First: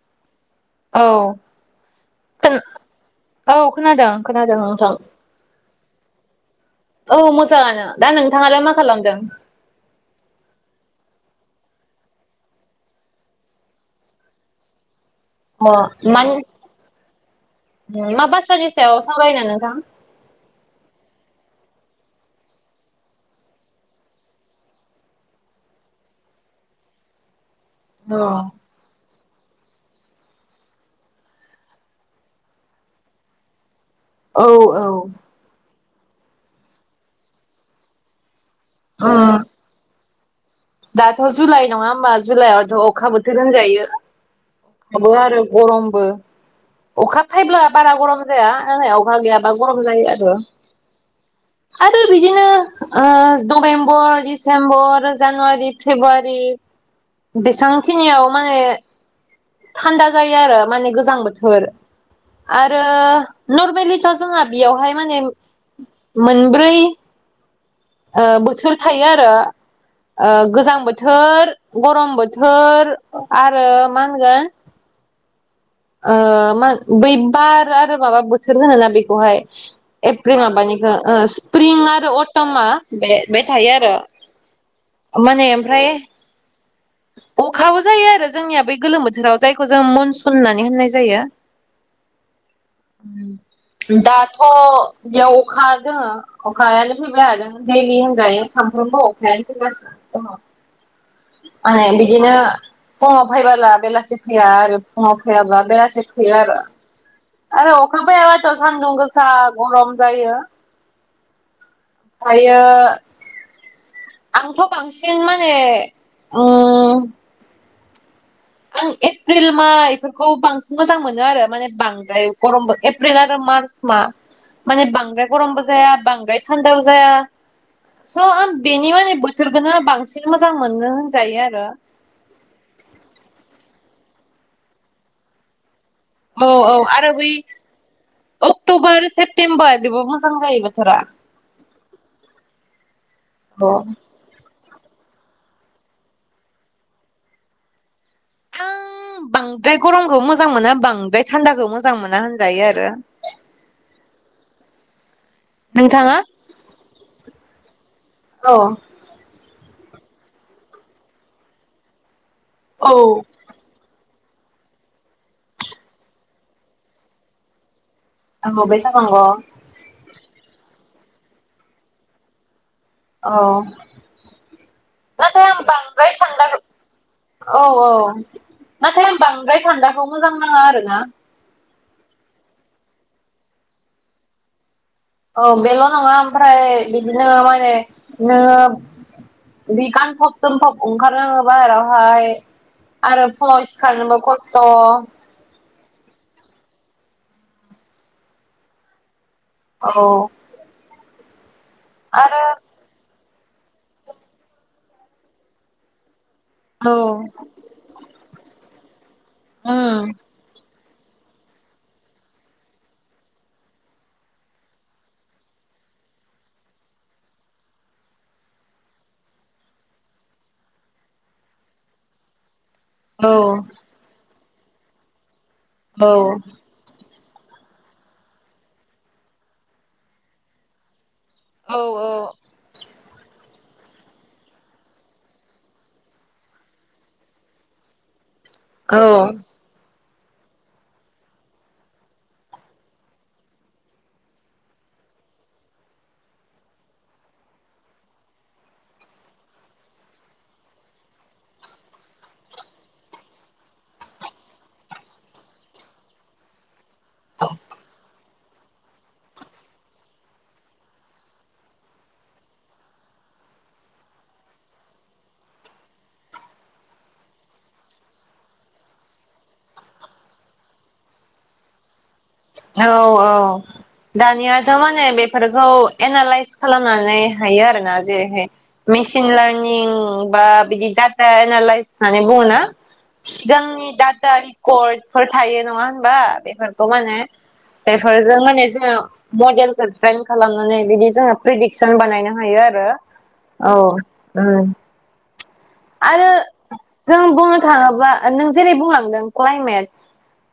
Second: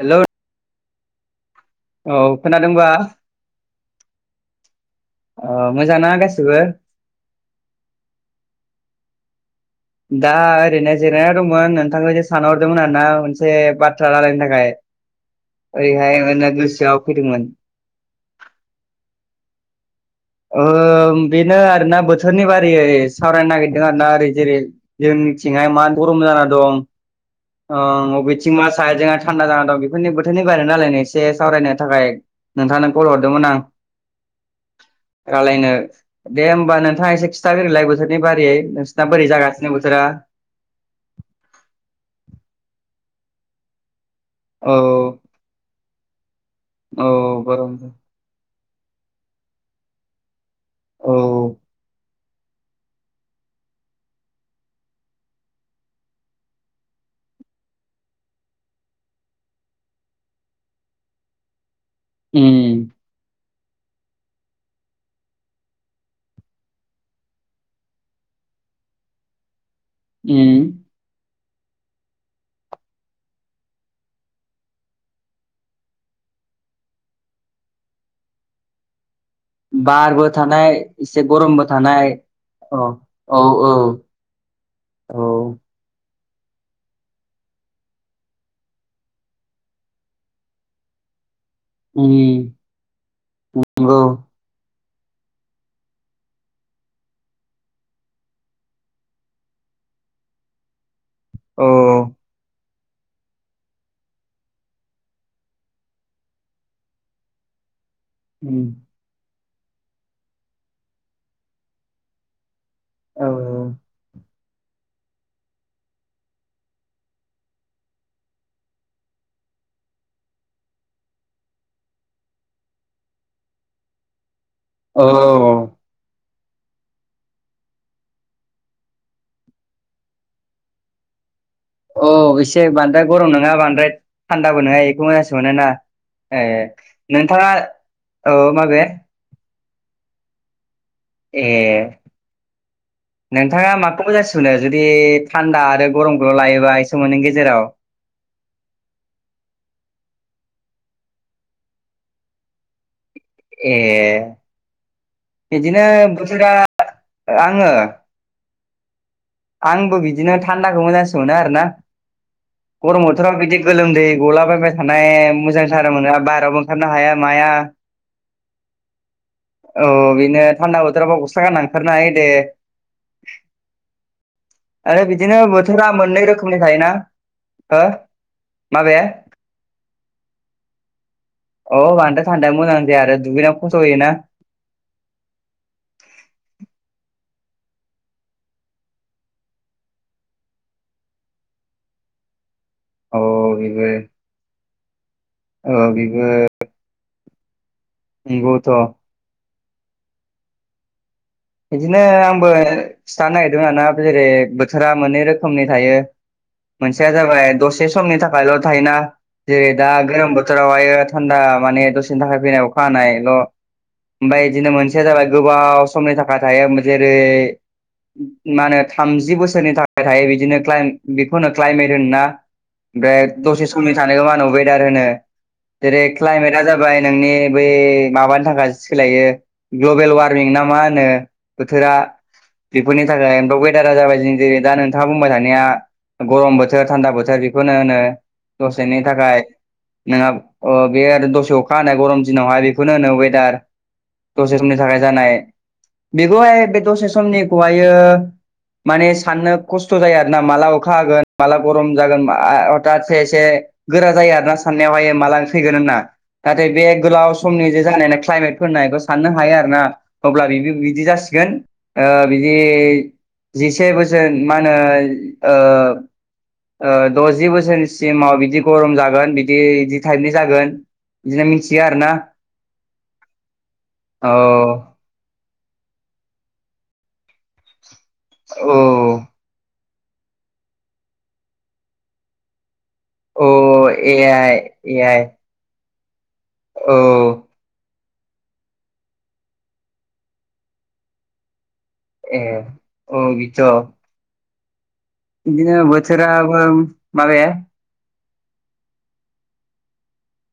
Hello औ औ खो खोनादोंबा औ खोनादों खोनादों नोंथां ओ मोजांना गासिबो औ मोजाङानो दा नोंथाङालाय मा खालामदों । दा ओरैनो जिरायना दंमोन नोंथांखौ एसे सानहरदोंमोन आरोना मोनसे बाथ्रा रायलायनो थाखाय । अ फैदोंमोन मानि मा बाथ्रानि सायाव सावरायनो नोंथां । ओ ओम बेनो आरोना बोथोरनि बारियै सावरायनो नागिरदों आरोना ओरै जेरै जोंनिथिंहाय मा गरम जाना दं ओ अ बबेथिं मा सायदजों थान्दा जाना दं बेफोरनि बोथोरनि बारैनो रायलायनो एसे सावरायनो थाखाय नोंथांनो कल हरदोंमोन आं । औ औ दे होमबा नोंथाङा एसे खिथााग्रोनोलाय बोथोरनि बारियै नोंसोरना बोरै उम जागासिनो बोथोरा । दाथ' जुलाइ नङा होमबा जुलाइआवथ' अखा बोथोर होनजायो । औ अखाबो आरो गरमबो औ अखा फाइब्ला गरमबो बारा गरम जाया । सानाव अखा गैयाबा गरम जायो आरो औ आरो बिदिनो ओ नभेम्बर डिसेम्बर जानुवारि फेब्रुवारि बेसांखिनियाव माने थान्दा जायो आरो माने गोजां बोथोर आरो उम नर्मेलिथ' जोंहा बेयावहाय माने मोनब्रै ओ बोथोर थायो आरो ओ गोजां उम बोथोर गरम बोथोर आरो मा होनगोन ओ मा बै बार आरो माबा बोथोर होनोना बे खौहाय बारबो एप्रिल थानाय माबानिखौ एसे गरमबो स्प्रिं थानाय आरो अटमा अ बे औ बे औ थायो आरो औ माने ओमफ्राय अखाबो जायो आरो जोंनिया बै गोलोम बोथोराव जायखौ जों मनसुन होननानै होननाय जायो उम नंगौ । दाथ' बेयाव अखा दोङो अखायानो फैबाय हादों दैलि होनजायो सानफ्रोमबो अखायानो फैगासिनो दंङ औ माने बिदिनो फुङाव फैबोला बेलासि फैया आरो फुङाव फैयाब्ला बेलासि फैयो आरो आरो अ खा फायाब्लााथ' उम सान्दुं गोसा गरम जायो । ओमफायो औ आंथ' बांसिन माने उम आं एप्रिल माहा बेफोरखौ बांसिन मोजां मोनो आरो माने बांद्राय गरमबो एप्रिल आरो मार्च मा माहा औ बांद्राय गरमबो औ जाया बांद्राय थान्दाबो जाया । स' आं बेनि माने बोथोरखोनो बांसिन मोजां मोनो होनजायो आरो । अ एसे बांद्राय गरम नङा बांद्राय थान्दाबो नङा बेखौ मोजांसिन मोनोना । औ औ आरो बै औ माबे अक्ट'बर सेप्तेम्बर बेबो मोजां जाहैबाय । ए औ नोंथाङा माखौ मोजांसिन मोनो जुदि थान्दा आरो गरमखौल' लायोबा एसे मोननैनि गेजेराव आं बांद्राय गरमखौ मोजां मोना बांद्राय थान्दाखौ मोजां मोना होनजायो आरो। ए बिदिनो नोंथाङा बोथोरा आङो औ आंबो बिदिनो थान्दाखौ मोजांसिन मोनो आरोना औ गरम बोथोराव बिदि गोलोमदै गलाबायबाय थानाय मोजांथारा मोना बाहेरायावबो ओंखारनो हाया माया आं बबे थानांग औ बेनो थान्दा बोथोराबा गस्ला गानना ओंखारनो हायो दे । औ आरो बिदिनो नाथाय आं बोथोरा बांद्राय मोननै रोखोमनि थान्दाखौ थायोना औ हो औ माबे नाथाय आं बांद्राय थान्दाखौ मोजां नाङा आरो ना अ बान्दो थान्दा मोजां जाया आरो दुगैना फस'योना औ बेल' नङा ओमफ्राय बिदिनो माने नोङो बि गानफब जोमफब ओंखारोङो बाहेरावहाय औ आरो फुंआव बेबो सिखारनोबो खस्थ' औ बेबो नोंगौथ' औ बिदिनो आंबो खिथानो नागिरदों आरोना जेरै बोथोरा मोननै रोखोमनि थायो । औ मोनसेया जाबाय दसे समनि थाखायल' थायोना जेरै दा उम गोलोम बोथोरावहाय थान्दा माने दसेनि थाखाय फैनाय अखा हानायल' ओमफ्राय बिदिनो मोनसेया जाबाय गोबाव समनि थाखाय थायो जेरै मा होनो थामजि बोसोरनि थाखाय थायो बिदिनो क्लाइन बेखौनो क्लाइमेट होनोना । ओमफ्राय औ दसे समनि थानायखौ मा होनो वेदार होनो जेरै औ क्लाइमेटआ जाबाय नोंनि बै माबानि थाखाय सोलायो ग्लबेल वारमिं ना मा होनो औ बोथोरा बेफोरनि थाखाय म वेदारा जाबाय जेरै दा नोंथाङा बुंबाय थानाया गरम बोथोर थान्दा बोथोर बेखौनो होनो औ दसेनि थाखाय नोंहा बे आरो दसे अखा होनाय गरम दिनावहाय बेखौनो होनो वेदार दसे समनि थाखाय जानाय बेखौहाय बे दसे समनिखौहायो माने साननो खस्थ' जायो आरोना माला अखा होगोन माला गरम जागोन हथातसे एसे गोरा जायो आर ना साननायावहाय माला फैगोन होनना नाथाय बे गोलाव समनि जे जानाय क्लायमेटफोरनाय साननो हायो आरो ना अब्ला बेबो बिदि जासिगोन ओ बिदि जिसे बोसोर मा होनो ओ दजि बोसोरनिसिमाव बिदि गरम जागोन बिदि बिदि टाइपनि जागोन बिदिनो मिथिया आरोना। औ औ औ दानियाथ' माने बेफोर खौ एनालइस खालामनानै हायो आरोना जेरैहाय औ मेसिन लार्निं बा बिदि दाता एनालाइस होननानै बुङो ना। औ सिगांनि ए डाटा आइ ए रेकर्ड आइ फोर थायो नङा होनबा बेफोरखौ औ माने बेफोरजों माने जोङो मडेलखौ प्रेंक खालामनानै बिदि जोङो प्रेदिक्त जों बानायनो ए हायो आरो औ बिथ' औ उ। बिदिनो आरो बोथोराबो जों माबाया बुंनो थाङोब्ला नों जेरै बुंलांदों क्लाायमेट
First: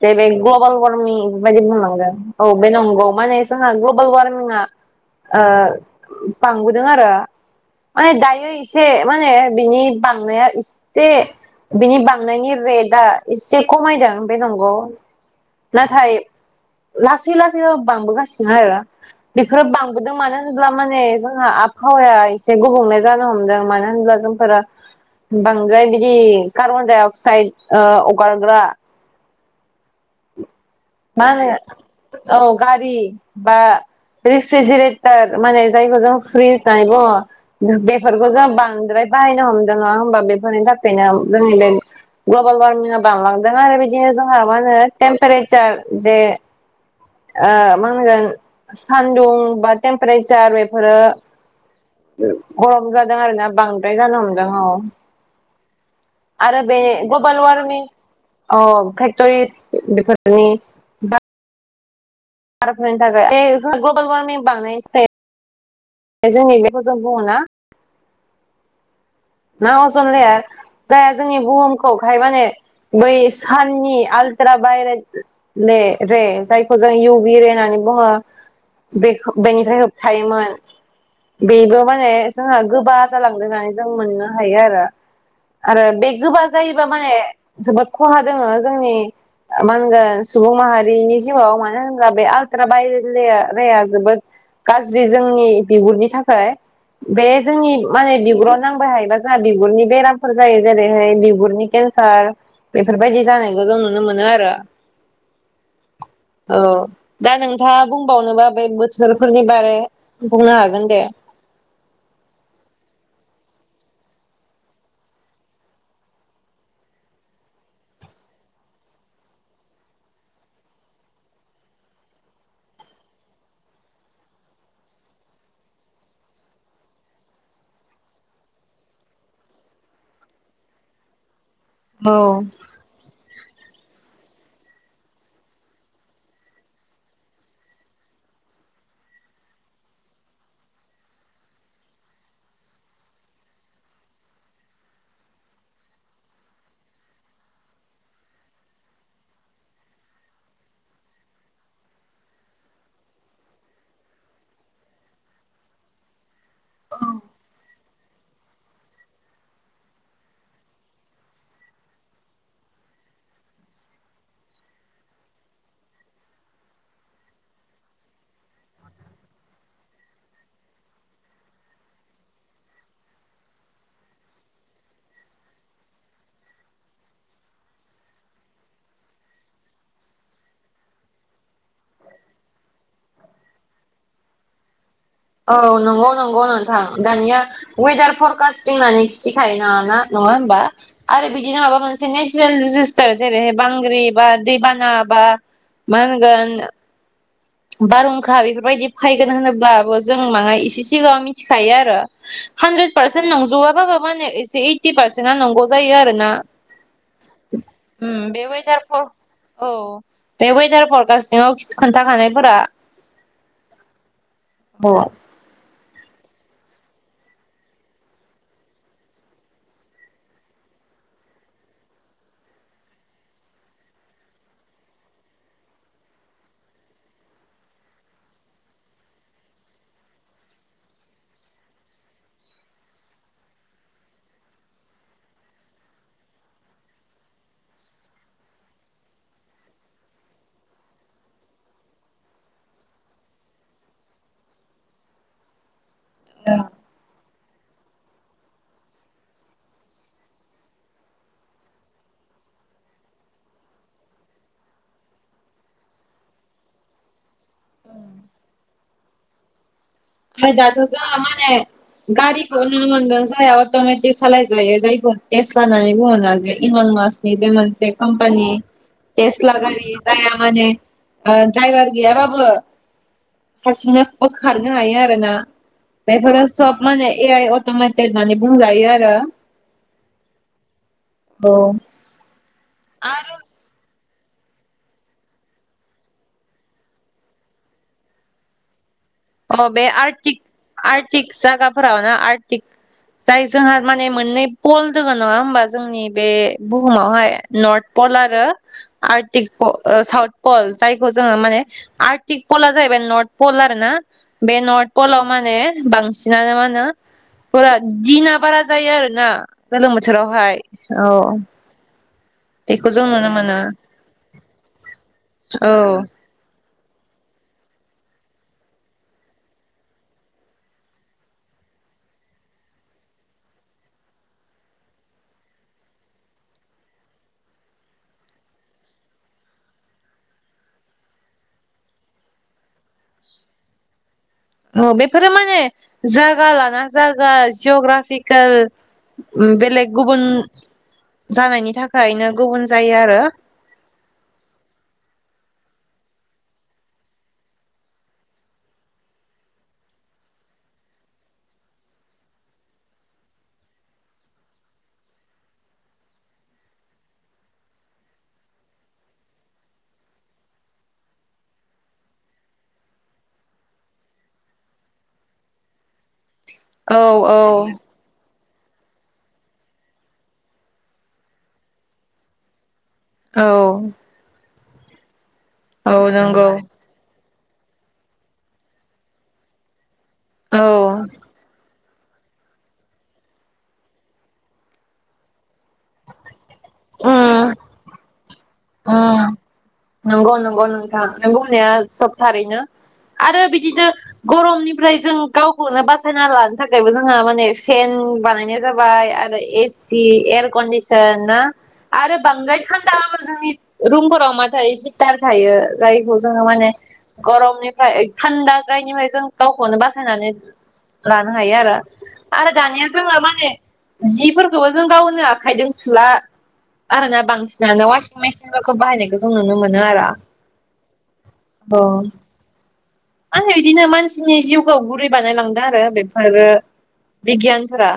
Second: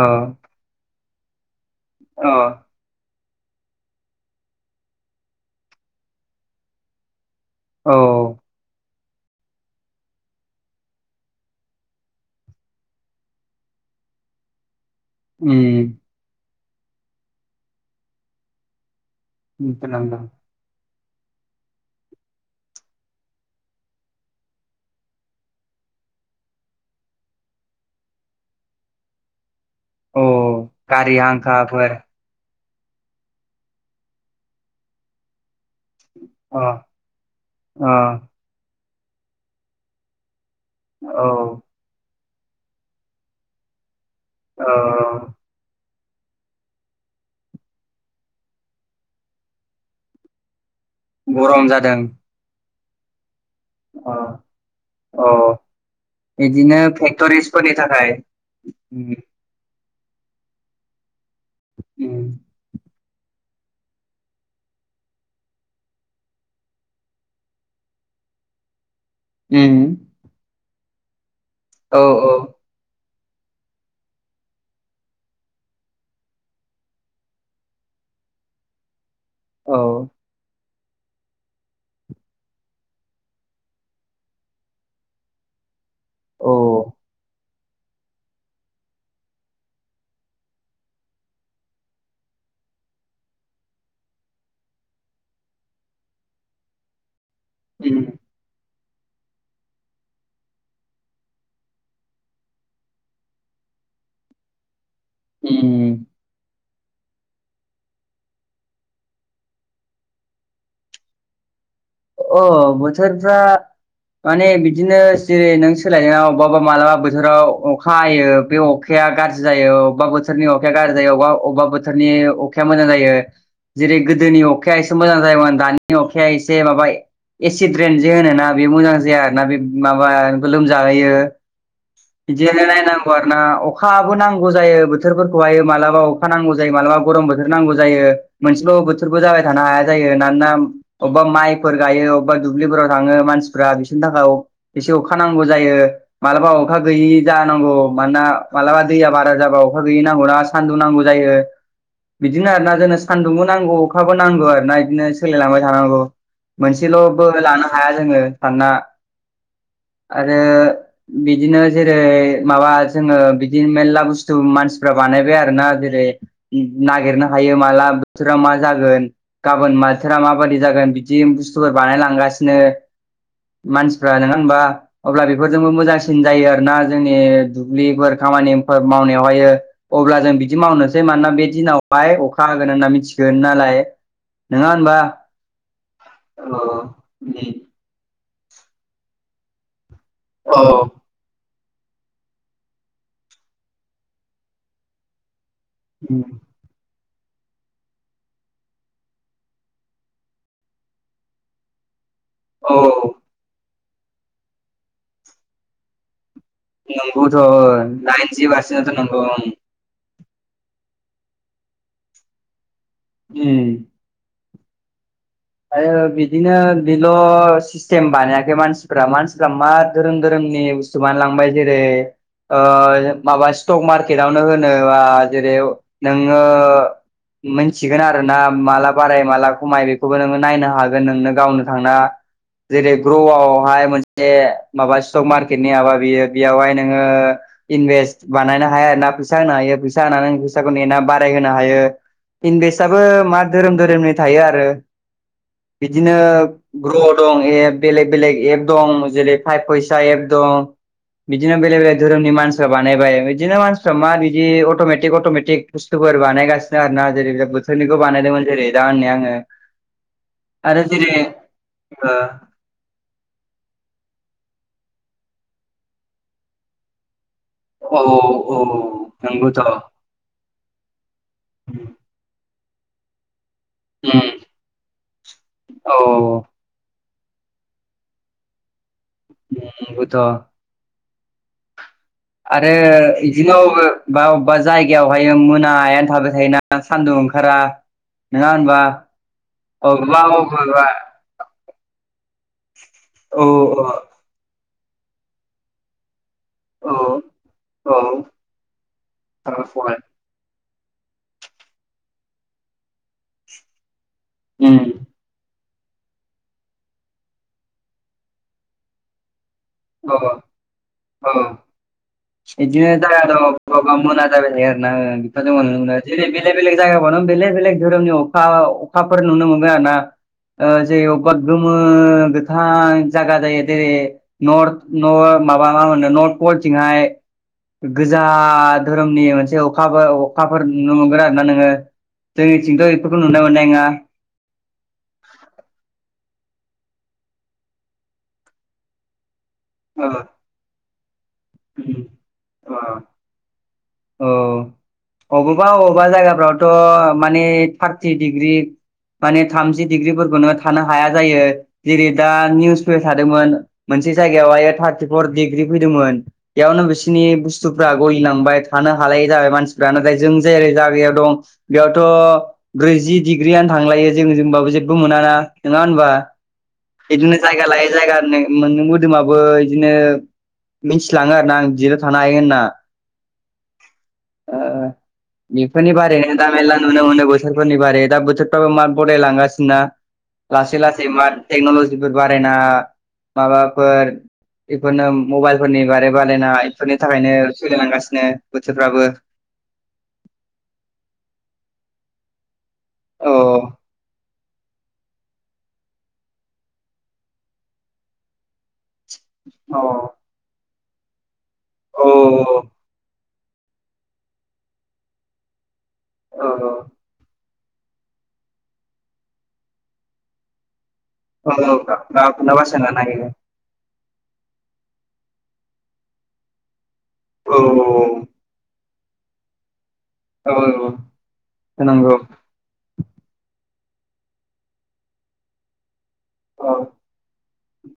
अ जेरै ग्लबेल वारमिं दि बुंलांदों अ बे नंगौ माने जोंहा ग्लबेल वारमिंआ ओ बांबोदों आरो। औ माने दायो एसे माने बिनि बांनाया एसे बिनि बांनायनि रेटआ एसे खमायदों बेयो नंगौ । उम नाथाय लासै लासै बांबो गासिनो आरो बेफोरो बांबोदों मिथिनांदों मानो होनब्ला माने जोंहा आबहावाया एसे गुबुंले जानो हमदों मानो होनब्ला जोंफोरो बांद्राय बिदि कार्बन डाइ अक्साइद ओ अगारग्रा अ मा गारिया आंखाफोर होनो औ गारि बा रेफ्रिजेरेटर माने जायखौ जों फ्रिज अ डायब अ बेफोरखौ जों बांद्राय बाहायनो हमदों नङा होमबा बे फोरनि थाखायनो औ जोंनि बे ग्लबेल वारमिंआ बांलांदों आरो बि दिनो जोंहा मा औ होनो टेमपेरेचार जे ओ मा होनगोन सान्दुं बा टेमपेरेचार बे गरम जादों गरम जादों आरो ना बांद्राय अ जानो हमदों औ औ आरो बिदिनो बे ग्लबेल फेक्ट'रिसफोरनि वारमिं थाखाय अ उम फेक्टरिस [unintelligible] उम [unintelligible] जोंनि बेखौ जों बुङो ना ना उम अजन लेयार जाया जोंनि औ बुहुमखौहाय माने बै साननि आलट्रा भाइरेट रे रे जायखौ जों इउ बि रे होननानै बुङो बेखो औ बेनिफ्राय होबथायोमोन बेबो माने जोंहा गोबा जालांदों होननानै जों मोननो हायो आरो आरो बे गोबा औ जायोबा माने जोबोद खहा दोङो जोंनि मा होनगोन सुबुं माहारिनि जिउआव मानो होनोब्ला बे आलट्रा बायर लेया रेया जोबोद गाज्रि जोंनि बिगुरनि थाखाय बे जोंनि उम माने बिगुराव नांबाय हायोबा जाङा बिगुरनि बेरामफोर जायो जेरैहैयै बिगुरनि केन्सार बेफोर बायदि जानायखौ जों नुनो मोनो आरो उम औ दा नोंथाङा बुंबावनोबा बे बोथोरफोरनि बारै बुंनो हागोन दे अ बोथोर जा माने बिदिनो जेरै नों सोलायनायाव अबाबा मालाबा बोथोराव अखा हायो बे अखाया या गाज्रि जायो अबेबा बोथोरनि अखाया गाज्रि जायो अबा अबेबा बोथोरनि अखाया मोजां जायो जेरै गोदोनि अखाया एसे मोजां जायोमोन दानि अखाया एसे माबा ए एसिड रेन जे होनो ना बे मोजां जाया आरोना बे माबा लोमजा होयो औ बिदियैनो नायनांगौ आरो ना अखा बो नां गौ जायो बोथोरफोरखौहाय मालाबा अखा नांगौ जायो मालाबा गरम बोथोर नांगौ जायो मोनसेल बोथोरबो जाय थानो हाया जायो ना नोना अबेबा माइफोर गायो अबेबा दुब्लिफोराव थाङो मानसिफ्रा बिसोरनि थाखाय एसे अखा नांगौ जायो मालाबा अखा गैयि जानांगौ मानोना मालाबा दैया बारा जाबा अखा गैयि नांगौना सान्दुं नांगौ जा यो बिदिनो आरो ना जोंनो सानदुंबो नांगौ अखाबो नांगौ आरोना इदिनो सोलायलांबाय थानांगौ मोनसेलबो लानो हाया जोङो मानोना आरो बिदिनो जेरै माबा जोङो बिदि मेलला बुस्थु मानसिफ्रा बा बानायबाय आरोना जेरै नागिरनो हायो माला बोथोरा मा जागोन गाबोन मा बोथोरा माबादि जागोन बिदि बुस्थुफोरा बानायलांगासिनो मानसिफ्रा नङा होमबा अब्ला बेफोरजोंबो मोजांसिन जायो आरोना जोंनि दुब्लिफोर खामानिफोर मावनायावहायो अब्ला जों बिदि मावनोसै मानोना बे दिनावहाय अखा होगोन होनना मिथियो दोन नालाय नङा होनबा औ नंगौ नंगौ नोंथां अ दानिया वेदार फरकास्टिं होननानै खिथिखायो ना ना नङा होमबा औ आरो बि दिनो माबा मोनसे नेचनेल दिजेसथार जेरैहै बांग्रिं बा दैबाना बा मा होनगोन बारहुंखा बेफोरबायदि फायगोन होनोब्लाबो जों माना इसे सिगाङाव मिथिखायो आरो औ हानद्रेद औ पारसेन्ट नंजोबआा बाब म एसे ओइटि पारसेन्टा नंगौ जायो आरो ना। नंगौथ' नाइनज वेदार बारसेाथ' फर नंगौ। औ बे वेदारफोर गाासाव खोन्थाखानायफोरा ओम। औ। आरो बिदिनो बेल' सिस्टेम बानायाखै मानसिफ्रा मानसिफ्रा मा धोरोम धोरोमनि थ मानो लांबायजो रे माबा स्टक मार्केटावनो होनोबा जेरै नोङो मोनथिगोन आरो ना माला बाराय माला खमाय बे बो नोङो नायनो हागोन नोंनो गावनो थांना जेरै ग्र'आवहाय मोनसे माबा स्टक मार्केटनि माबा बियो बेयावहाय नोङो इनभेस्ट बानायनो हाया आरोना फैसा होनो हायो फैसा होनानै फैसाखौ नेा बाराय होनोनो हायो। इनभेस्टआबो मा धोरोम धोरोमनि थायो आरो। बिदिनो ग्रथ दं एप बेलेग बेलेग एप दं जेरै पाइभ फैसा एप दं। बिदिनो बेलेग बेलेग धोरोमनि मानसिफ्रा बानायबाय बिदिनो मानसिफ्रा मा बिदि अट'मेटिक अट'मेटिक बुस्थु फोर बानायगासिनो आरो ना जेरै बोथोरनिखौ बानायदोंमोन जेरै दा होनै आङो आ जाथ आरो ज जेरै मान गारिखौ न मोनांगोन ज त म सालायजायो जायखौ टेस्ट लानानै बुङोन जे इमन मासनि जे मोनसे ओ औ कम्पानि औ टेस्ला नंगौथ' गारि जाया माने उम, द्रायभार गैयाबाबो हारसिनो खारनो हायो आरोोना औ बेफोरो सब माने ए अथ म मनानै बुंजायो आरो नंगौथ औ आरो आरो बिदिनो बा अबेबा जायगायावहाय मोनायानो थाबाय थायोना सान्दुं ओंखारा नोङा होनबा अ बे अबेबा आरटि अबेबा आर्टिक जायागाफोरावनो आर औ जाय जोंहा माने मोननै बल दोङ नङा होमबा जोंनि बे औ बुहुमावहाय नर्थ औ पल आरो आर्टिकल साउथ पल जायखौ जोङो माने आर्टिक पल जाहैबाय नर्थ पल आर ना बे उम नर्थ पलव माने बांसिनानो मा होनो फुरा दिना बारा जायो आरोना। गोलोम बोथोरावहाय औ बिदिनो बेखौ जों जाय नुनो द मोनो बबबा मोना जाबायलाय बेखौ औ ज जेरै बेले बे बेलेग जायगा ब बेलेग बेलेग धोरोमनि अखा अखाफोर नुनो मोनगो आरो ना जेर अगद गोमो गोथां जायगा जायो जेरै नर् माबा मा होनो नर् पलथिंहाय गोजा धोरोमनि मोनसे अखााबो अखाफोर नुनो मोनगोन आरोना नोङो जोंनिथिंथ' बेफोरखौ नुना मोननाय नङा अ बेफोरो माने जायगा लाना जायगा जिअग्राफिकेल बेलेग गुबुन जानायनि थाखायनो गुबुन जायो आरो। औ अबावबा अबावबा जायगाफ्रावथ' माने थारटि डिग्रि माने थामजि डिग्रिफोरखौ नो थानो हाया जायो जेरै दा निउस पे थादोंमोन मोनसे जायगायावह थार्टिफर डिग्रि फैदोंमोन बेयावनो बिसोरनि बुस्थुफ्रा गलिलांबाय। थानो हालाय जाबाय मानसिफ्रा नाथाय जों जायै जागायाव दं बेयावथ' ब्रैजि डिग्रियानो थांलायो जों जोंबाबो जेबबो मोन ना नङा होनबा औ बिदिनो औ जायगा लायो जायगानो मोन मोदोमाबो बिदिनो मिथिलाङो आरो ना आं बिराव थानो हायो होनना [inaudible] ओ बेफोरनि औ बारैनो दा नंगौ मेरला नुनो मोनो बोथोर फोरनि बारै दा बोथोरफ्राबो मा गदायलांगासिनोना औ लासै लासै मा टेकनलजि बिफोर बारायना माबाफोर बेफोरनो मबाइल फोरनि बारै बारायनाय बिफोरनि थाखायनो सोलिलांगासिनो। बोथोरफ्राबो ओम नंगौ नंगौ नोंथां नों बुंनाया सबथारैनो। औ आरो बिदिनो गरमनिफ्राय जों गावखौ बाय आरो औ एसि एयारकन्दिसोन ना औ आरो बांद्राय थान्दाबो जोंनि रुमफोराव मा थायो हिटार थायो जायखौ जोङो औ माने गरमनि फ्राय थान्दा जायनिफ्राय जों गावखौनो बासायनानै लानो औ हायो आरो औ आरो गावखौनो दानिया बासायनो जोंहा नागिरो माने जिफोरखौबो जों गावनो आखायजों सुला आरोना औ बांसिनानो वासिं मेसिन फोरखो बाहायनायखौ जों नुनो मोनो आरो औ नंगौ अ मा नंगौ। होनो बिदिनो मानसिनि जिउखौ गुरै बानायलांदों आरो बेफोरो औ बिगियानफोरा।